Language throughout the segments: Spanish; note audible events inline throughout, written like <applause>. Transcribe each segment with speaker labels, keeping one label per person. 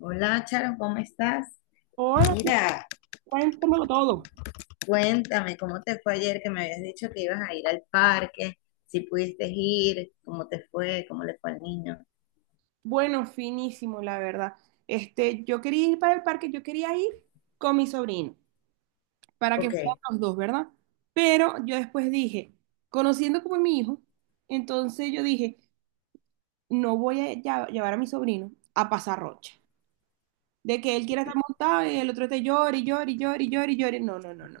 Speaker 1: Hola, Charo, ¿cómo estás?
Speaker 2: Hola,
Speaker 1: Mira,
Speaker 2: cuéntamelo todo.
Speaker 1: cuéntame, ¿cómo te fue ayer que me habías dicho que ibas a ir al parque? Si pudiste ir, ¿cómo te fue? ¿Cómo le fue al niño?
Speaker 2: Bueno, finísimo, la verdad. Yo quería ir para el parque, yo quería ir con mi sobrino, para que
Speaker 1: Ok.
Speaker 2: fueran los dos, ¿verdad? Pero yo después dije, conociendo como es mi hijo, entonces yo dije, no voy a llevar a mi sobrino a pasar rocha. De que él quiera estar montado y el otro esté llore, y llore, y llore, y llore, y llore. No, no, no, no, no.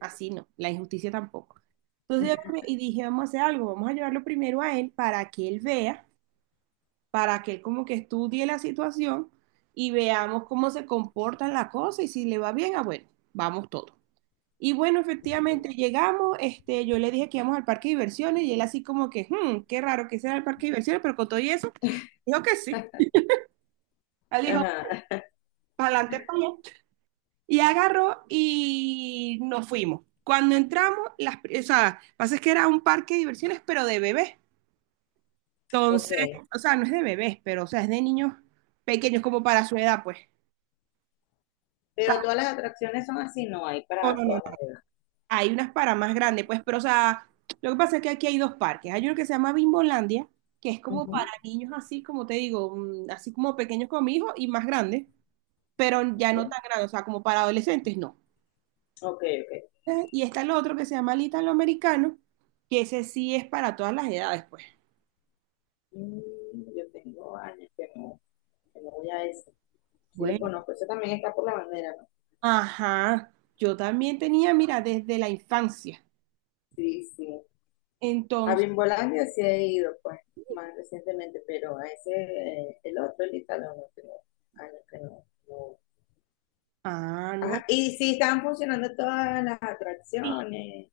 Speaker 2: Así no, la injusticia tampoco. Entonces y dije, vamos a hacer algo, vamos a llevarlo primero a él para que él vea, para que él como que estudie la situación y veamos cómo se comportan las cosas, y si le va bien, ah, bueno, vamos todos. Y bueno, efectivamente llegamos, yo le dije que íbamos al parque de diversiones y él así como que, "Hmm, qué raro que sea el parque de diversiones", pero con todo y eso, dijo que sí. Él dijo,
Speaker 1: Ajá.
Speaker 2: para adelante, para allá. Y agarró y nos fuimos. Cuando entramos, o sea, pasa es que era un parque de diversiones, pero de bebés.
Speaker 1: <laughs> Ok.
Speaker 2: Entonces, o sea, no es de bebés, pero o sea, es de niños pequeños como para su edad, pues.
Speaker 1: Pero todas las atracciones son así, ¿no hay
Speaker 2: No,
Speaker 1: para
Speaker 2: no, no,
Speaker 1: todas las edades?
Speaker 2: hay unas para más grandes, pues, pero o sea, lo que pasa es que aquí hay dos parques. Hay uno que se llama Bimbolandia, que es como para
Speaker 1: Ujú.
Speaker 2: niños así, como te digo, así como pequeños como mi hijo y más grandes, pero ya no tan grandes, o sea, como para adolescentes, no.
Speaker 1: Ok, ok, ok.
Speaker 2: Y está el otro que se llama Little Americano, que ese sí es para todas las edades, pues.
Speaker 1: Mm, yo tengo años que no voy a eso. Sí los
Speaker 2: Bueno,
Speaker 1: conozco, eso también está por la bandera, ¿no?
Speaker 2: ajá, yo también tenía, mira, desde la infancia.
Speaker 1: Sí, sí. A
Speaker 2: Entonces,
Speaker 1: Bimbolandia sí he ido, pues, más recientemente, pero a ese, el otro, el Italo, no tengo años que no, no.
Speaker 2: ah, no.
Speaker 1: Ajá, y sí estaban funcionando todas las atracciones.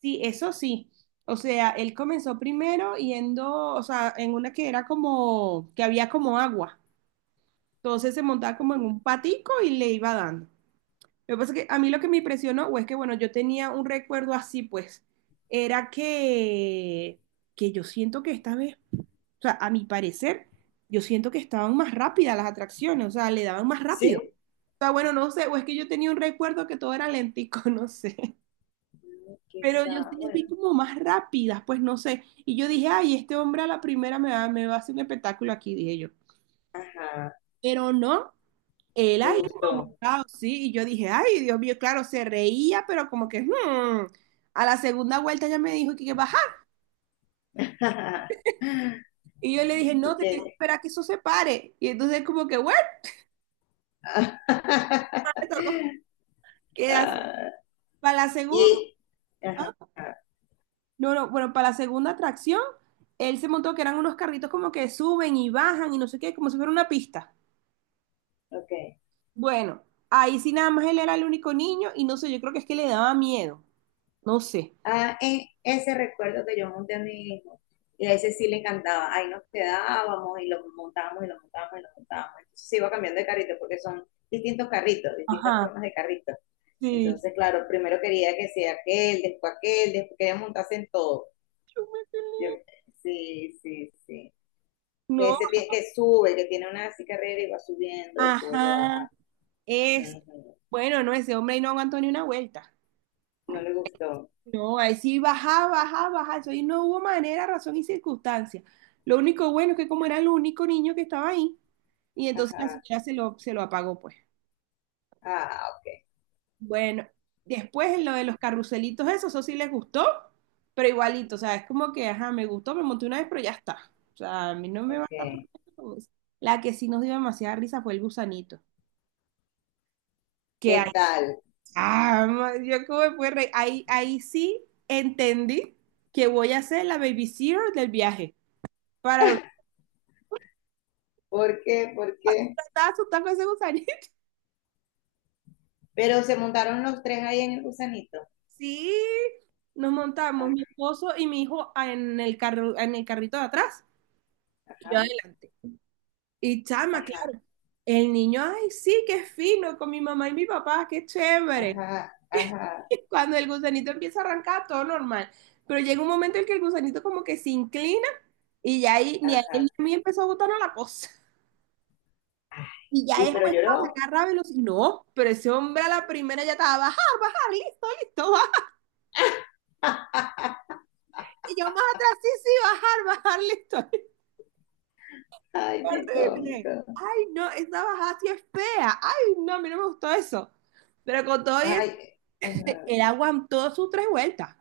Speaker 2: Sí, eso sí. O sea, él comenzó primero yendo, o sea, en una que era como, que había como agua. Entonces se montaba como en un patico y le iba dando. Lo que pasa es que a mí lo que me impresionó, o es que, bueno, yo tenía un recuerdo así, pues, era que yo siento que esta vez, o sea, a mi parecer, yo siento que estaban más rápidas las atracciones, o sea, le daban más rápido.
Speaker 1: Sí.
Speaker 2: O sea, bueno, no sé, o es que yo tenía un recuerdo que todo era lentico, <laughs> no sé.
Speaker 1: Mm,
Speaker 2: Pero yo
Speaker 1: quizá,
Speaker 2: sí las
Speaker 1: bueno,
Speaker 2: vi como más rápidas, pues no sé. Y yo dije, ay, este hombre a la primera me va a hacer un espectáculo aquí, dije yo.
Speaker 1: ajá,
Speaker 2: Pero no, él
Speaker 1: le
Speaker 2: ahí
Speaker 1: gustó.
Speaker 2: montado, sí. Y yo dije, ay, Dios mío, claro, se reía, pero como que, hmm. A la segunda vuelta ya me dijo que bajar.
Speaker 1: <laughs>
Speaker 2: Y yo le dije, no,
Speaker 1: Y
Speaker 2: te tienes que
Speaker 1: que,
Speaker 2: esperar a que eso se pare. Y entonces como que, bueno, le
Speaker 1: <laughs>
Speaker 2: tocó quedarse.
Speaker 1: ah,
Speaker 2: Para la segunda,
Speaker 1: y,
Speaker 2: ¿ah?
Speaker 1: ajá,
Speaker 2: No, no, bueno, para la segunda atracción, él se montó que eran unos carritos como que suben y bajan y no sé qué, como si fuera una pista.
Speaker 1: ok.
Speaker 2: Bueno, ahí sí nada más él era el único niño y no sé, yo creo que es que le daba miedo, no sé.
Speaker 1: Ah, ese recuerdo que yo monté a mi hijo, y a ese sí le encantaba, ahí nos quedábamos y lo montábamos y lo montábamos y lo montábamos. Entonces se iba cambiando de carrito porque son distintos carritos, distintas
Speaker 2: Ajá,
Speaker 1: formas de carritos.
Speaker 2: sí.
Speaker 1: Entonces, claro, primero quería que sea aquel, después quería montarse en todo. Yo, sí, sí, sí. Que
Speaker 2: No,
Speaker 1: ese que sube, que tiene una así carrera y va subiendo, después lo
Speaker 2: ajá,
Speaker 1: baja.
Speaker 2: es.
Speaker 1: Ujú.
Speaker 2: Bueno, no, ese hombre ahí no aguantó ni una vuelta.
Speaker 1: No le gustó.
Speaker 2: No, ahí sí bajaba, bajaba, bajaba. Eso ahí no hubo manera, razón y circunstancia. Lo único bueno es que como era el único niño que estaba ahí, y entonces la
Speaker 1: Ajá.
Speaker 2: señora se lo apagó, pues.
Speaker 1: Ah, ok,
Speaker 2: Bueno, después en lo de los carruselitos, eso sí les gustó, pero igualito, o sea, es como que, ajá, me gustó, me monté una vez, pero ya está. O sea, a mí no me va a estar
Speaker 1: ok.
Speaker 2: poniendo con eso. La que sí nos dio demasiada risa fue el gusanito. Que ahí,
Speaker 1: ¿Qué tal?
Speaker 2: ah, yo como me pude reír. Ahí, ahí sí entendí que voy a ser la baby zero del viaje. Para ver,
Speaker 1: ¿Por qué? ¿Por qué?
Speaker 2: estaba asustada con ese gusanito. <laughs>
Speaker 1: Pero se montaron los tres ahí en el gusanito.
Speaker 2: Sí, nos montamos mi esposo y mi hijo en el carro, en el carrito de atrás, y
Speaker 1: Ajá,
Speaker 2: yo adelante. Y chama,
Speaker 1: ajá,
Speaker 2: claro. El niño, ay, sí, qué fino, con mi mamá y mi papá, qué chévere.
Speaker 1: ajá,
Speaker 2: <laughs>
Speaker 1: ajá,
Speaker 2: Cuando el gusanito empieza a arrancar, todo normal. Pero llega un momento en que el gusanito como que se inclina y ya ahí, ni a él ni
Speaker 1: ajá.
Speaker 2: a mí empezó a gustarnos la cosa. Y ya
Speaker 1: Y pero
Speaker 2: después cuando
Speaker 1: lloró.
Speaker 2: agarra velocidad, no, pero ese hombre a la primera ya estaba, bajar, bajar, listo, listo, bajar. Y yo más atrás, sí, sí, bajar, bajar, listo. <laughs>
Speaker 1: Ay, qué
Speaker 2: Horrible.
Speaker 1: cómico.
Speaker 2: Ay, no, esa bajada sí es fea. Ay, no, a mí no me gustó eso. Pero con todo eso,
Speaker 1: Ay, ajá.
Speaker 2: él aguantó sus tres vueltas.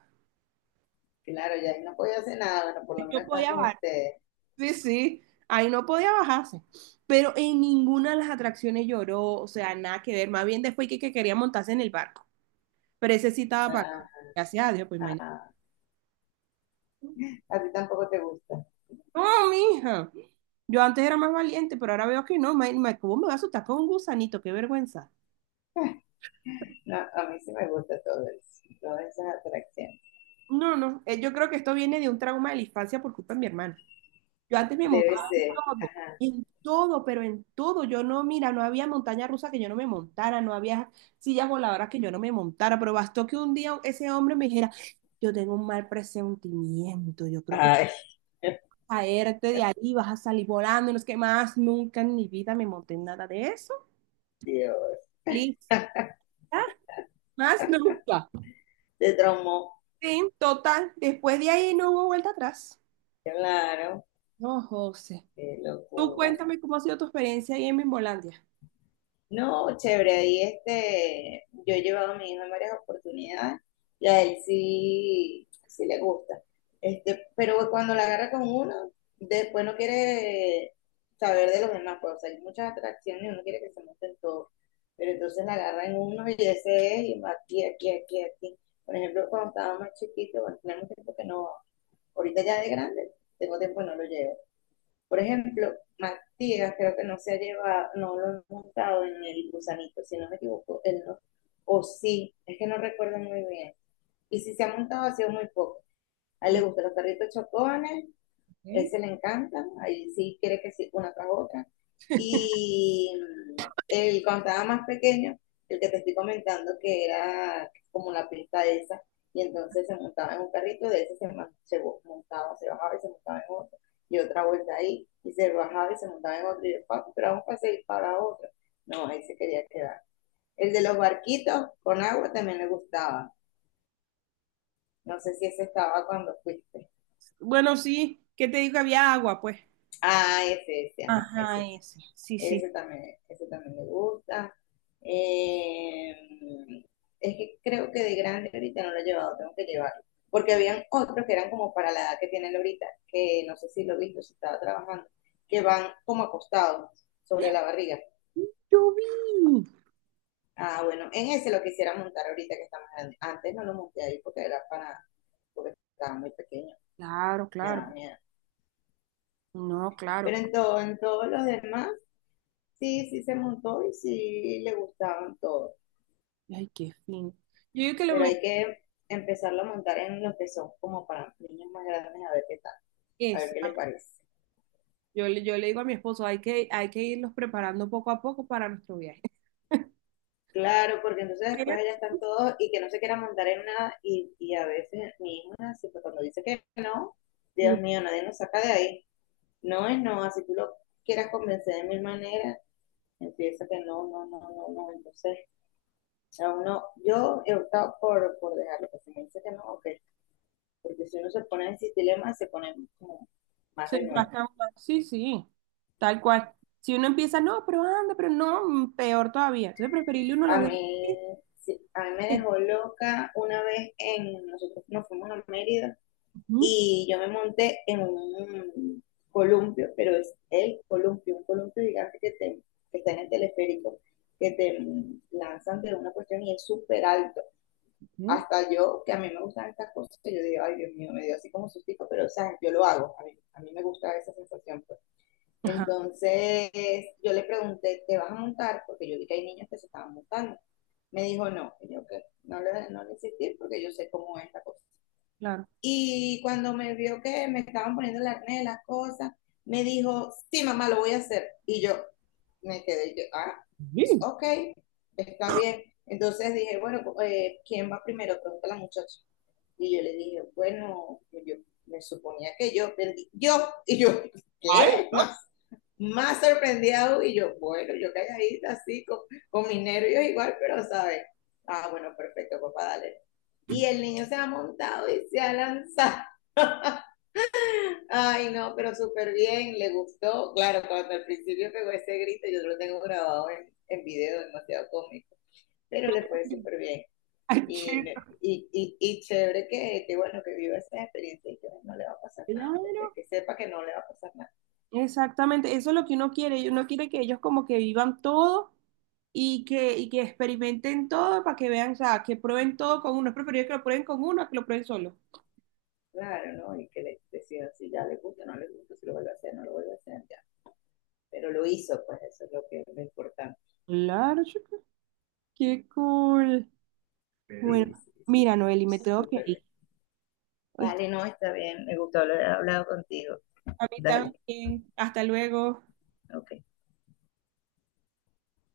Speaker 1: Claro, ya ahí no podía hacer nada, bueno, por lo menos
Speaker 2: No
Speaker 1: estaba
Speaker 2: podía
Speaker 1: con
Speaker 2: bajar.
Speaker 1: ustedes.
Speaker 2: Sí, sí, ahí no podía bajarse. Pero en ninguna de las atracciones lloró, o sea, nada que ver. Más bien después que quería montarse en el barco. Pero ese sí estaba
Speaker 1: Ah,
Speaker 2: pagado. Gracias a Dios, pues imagínate.
Speaker 1: ah. A ti tampoco te gusta.
Speaker 2: No, mija. Yo antes era más valiente, pero ahora veo que no. ¿Cómo me va a asustar con un gusanito? Qué vergüenza.
Speaker 1: No, a mí sí me gusta todo eso, todas esas atracciones.
Speaker 2: No, no. Yo creo que esto viene de un trauma de la infancia por culpa de mi hermano. Yo antes me
Speaker 1: Debe ser.
Speaker 2: todo,
Speaker 1: Ajá.
Speaker 2: en todo, pero en todo. Yo no, mira, no había montaña rusa que yo no me montara, no había sillas voladoras que yo no me montara, pero bastó que un día ese hombre me dijera, yo tengo un mal presentimiento, yo creo que
Speaker 1: Ay, <laughs>
Speaker 2: caerte de ahí, vas a salir volando, y no es que más nunca en mi vida me monté en nada de eso.
Speaker 1: Dios.
Speaker 2: Listo. Más nunca.
Speaker 1: Te traumó.
Speaker 2: Sí, total. Después de ahí no hubo vuelta atrás.
Speaker 1: Claro,
Speaker 2: No, José.
Speaker 1: qué
Speaker 2: Tú
Speaker 1: locura.
Speaker 2: cuéntame cómo ha sido tu experiencia ahí en Mimbolandia.
Speaker 1: No, chévere, ahí este, yo he llevado a mi hijo en varias oportunidades y a él sí, sí le gusta. Este, pero cuando la agarra con uno, después no quiere saber de los demás, pues, o sea, hay muchas atracciones y uno quiere que se monten todos. Pero entonces la agarra en uno y ese es, y va aquí, aquí, aquí, aquí. Por ejemplo, cuando estaba más chiquito, bueno, tenemos tiempo que no, ahorita ya de grande, tengo tiempo que no lo llevo. Por ejemplo, Matías creo que no se ha llevado, no lo hemos montado en el gusanito, si no me equivoco, él no, o sí, es que no recuerdo muy bien. Y si se ha montado ha sido muy poco. A él le gustan los carritos chocones,
Speaker 2: Ok.
Speaker 1: ese le encanta, ahí sí quiere que sí, una tras otra. Y Cuando estaba más pequeño, el que te estoy comentando que era como la pista de esa, y entonces se montaba en un carrito, de ese se, man- se bo- montaba, se bajaba y se montaba en otro, y otra vuelta ahí, y se bajaba y se montaba en otro, y yo, "Papi, pero vamos a seguir para otro". No, ahí se quería quedar. El de los barquitos con agua también le gustaba. No sé si ese estaba cuando fuiste.
Speaker 2: Bueno, sí, ¿qué te digo? Había agua, pues.
Speaker 1: Ah, ese, ajá,
Speaker 2: Ajá,
Speaker 1: ese. Sí.
Speaker 2: ese. Sí, sí.
Speaker 1: Ese también le gusta. Eh, es que creo que de grande ahorita no lo he llevado, tengo que llevarlo. Porque habían otros que eran como para la edad que tiene él ahorita, que no sé si lo he visto, si estaba trabajando, que van como acostados sobre
Speaker 2: ¡Ah!
Speaker 1: la barriga.
Speaker 2: Yo vi.
Speaker 1: Ah, bueno, en ese lo quisiera montar ahorita que está más grande. Antes no lo monté ahí porque estaba muy pequeño,
Speaker 2: Claro,
Speaker 1: me daba
Speaker 2: claro.
Speaker 1: miedo.
Speaker 2: No, claro.
Speaker 1: Pero en todo, en todos los demás, sí, sí se montó y sí le gustaban todos.
Speaker 2: Ay, qué fino. Yo digo que lo
Speaker 1: Pero
Speaker 2: mejor
Speaker 1: hay que empezarlo a montar en los que son como para niños más grandes a ver qué tal, a
Speaker 2: es,
Speaker 1: ver qué le parece.
Speaker 2: yo, yo le digo a mi esposo, hay que irlos preparando poco a poco para nuestro viaje.
Speaker 1: Claro, porque entonces
Speaker 2: Pero
Speaker 1: después allá están todos y que no se quiera montar en nada y a veces mi hijo es así, pues cuando dice que no, Dios mío, nadie nos saca de ahí. No es no, así tú lo quieras convencer de mil maneras, empieza que no, no, no, no, no, entonces a uno, yo he optado por dejarlo, que si me dice que no, ok, porque si uno se pone en ese dilema se pone como más
Speaker 2: se
Speaker 1: renuente.
Speaker 2: trata, sí, sí, tal cual. Si uno empieza, no, pero anda, pero no, peor todavía. Entonces, preferible uno
Speaker 1: A
Speaker 2: los deje.
Speaker 1: mí, sí, a mí me
Speaker 2: eh,
Speaker 1: dejó loca una vez en, nosotros nos fuimos a Mérida
Speaker 2: Ujú,
Speaker 1: y yo me monté en un columpio, pero es el columpio, un columpio gigante que, te, que está en el teleférico, que te lanzan de una cuestión y es súper alto.
Speaker 2: ujú,
Speaker 1: Hasta yo, que a mí me gustan estas cosas, que yo digo, ay Dios mío, me dio así como sustico, pero o sea, yo lo hago, a mí me gusta esa sensación, pues.
Speaker 2: ajá,
Speaker 1: Entonces yo le pregunté, ¿te vas a montar? Porque yo vi que hay niños que se estaban montando. Me dijo, no, y yo que no le insistí porque yo sé cómo es la cosa.
Speaker 2: claro.
Speaker 1: Y cuando me vio que me estaban poniendo el acné, las cosas, me dijo, sí, mamá, lo voy a hacer. Y yo me quedé, yo, ah, pues,
Speaker 2: Sí,
Speaker 1: ok, está bien. Entonces dije, bueno, pues, ¿quién va primero? Pregunta la muchacha. Y yo le dije, bueno, pues, yo me suponía que yo perdí. Yo, y yo,
Speaker 2: ay,
Speaker 1: ¿qué?
Speaker 2: no.
Speaker 1: Más, más sorprendido. Y yo, bueno, yo calladita así, con mis nervios igual, pero, ¿sabes? Ah, bueno, perfecto, papá, dale, y el niño se ha montado y se ha lanzado. Ay, no, pero súper bien, le gustó. Claro, cuando al principio pegó ese grito, yo lo tengo grabado en video, demasiado cómico, pero le fue súper bien.
Speaker 2: Ay,
Speaker 1: Y,
Speaker 2: chico.
Speaker 1: me- y, y, y chévere que, bueno, que viva esa experiencia y que no le va a pasar nada, porque
Speaker 2: Claro.
Speaker 1: que sepa que no le va a pasar nada.
Speaker 2: Exactamente, eso es lo que uno quiere. Y uno quiere que ellos como que vivan todo, y que experimenten todo para que vean, o sea, que prueben todo con uno. Es preferible que lo prueben con uno a que lo prueben solo.
Speaker 1: Claro, ¿no? Y que le decida si ya le gusta, no le gusta, si lo vuelve a hacer, no lo vuelve a hacer, ya. Pero lo hizo, pues eso es lo que es lo importante.
Speaker 2: Claro, chica, qué cool.
Speaker 1: Sí,
Speaker 2: Bueno,
Speaker 1: sí, sí.
Speaker 2: mira, Noeli, me tengo que
Speaker 1: Súper
Speaker 2: ir.
Speaker 1: bien.
Speaker 2: ¿Oíste?
Speaker 1: Vale, no, está bien. Me gustó haber hablado contigo.
Speaker 2: A mí
Speaker 1: Dale,
Speaker 2: también. Hasta luego.
Speaker 1: ok.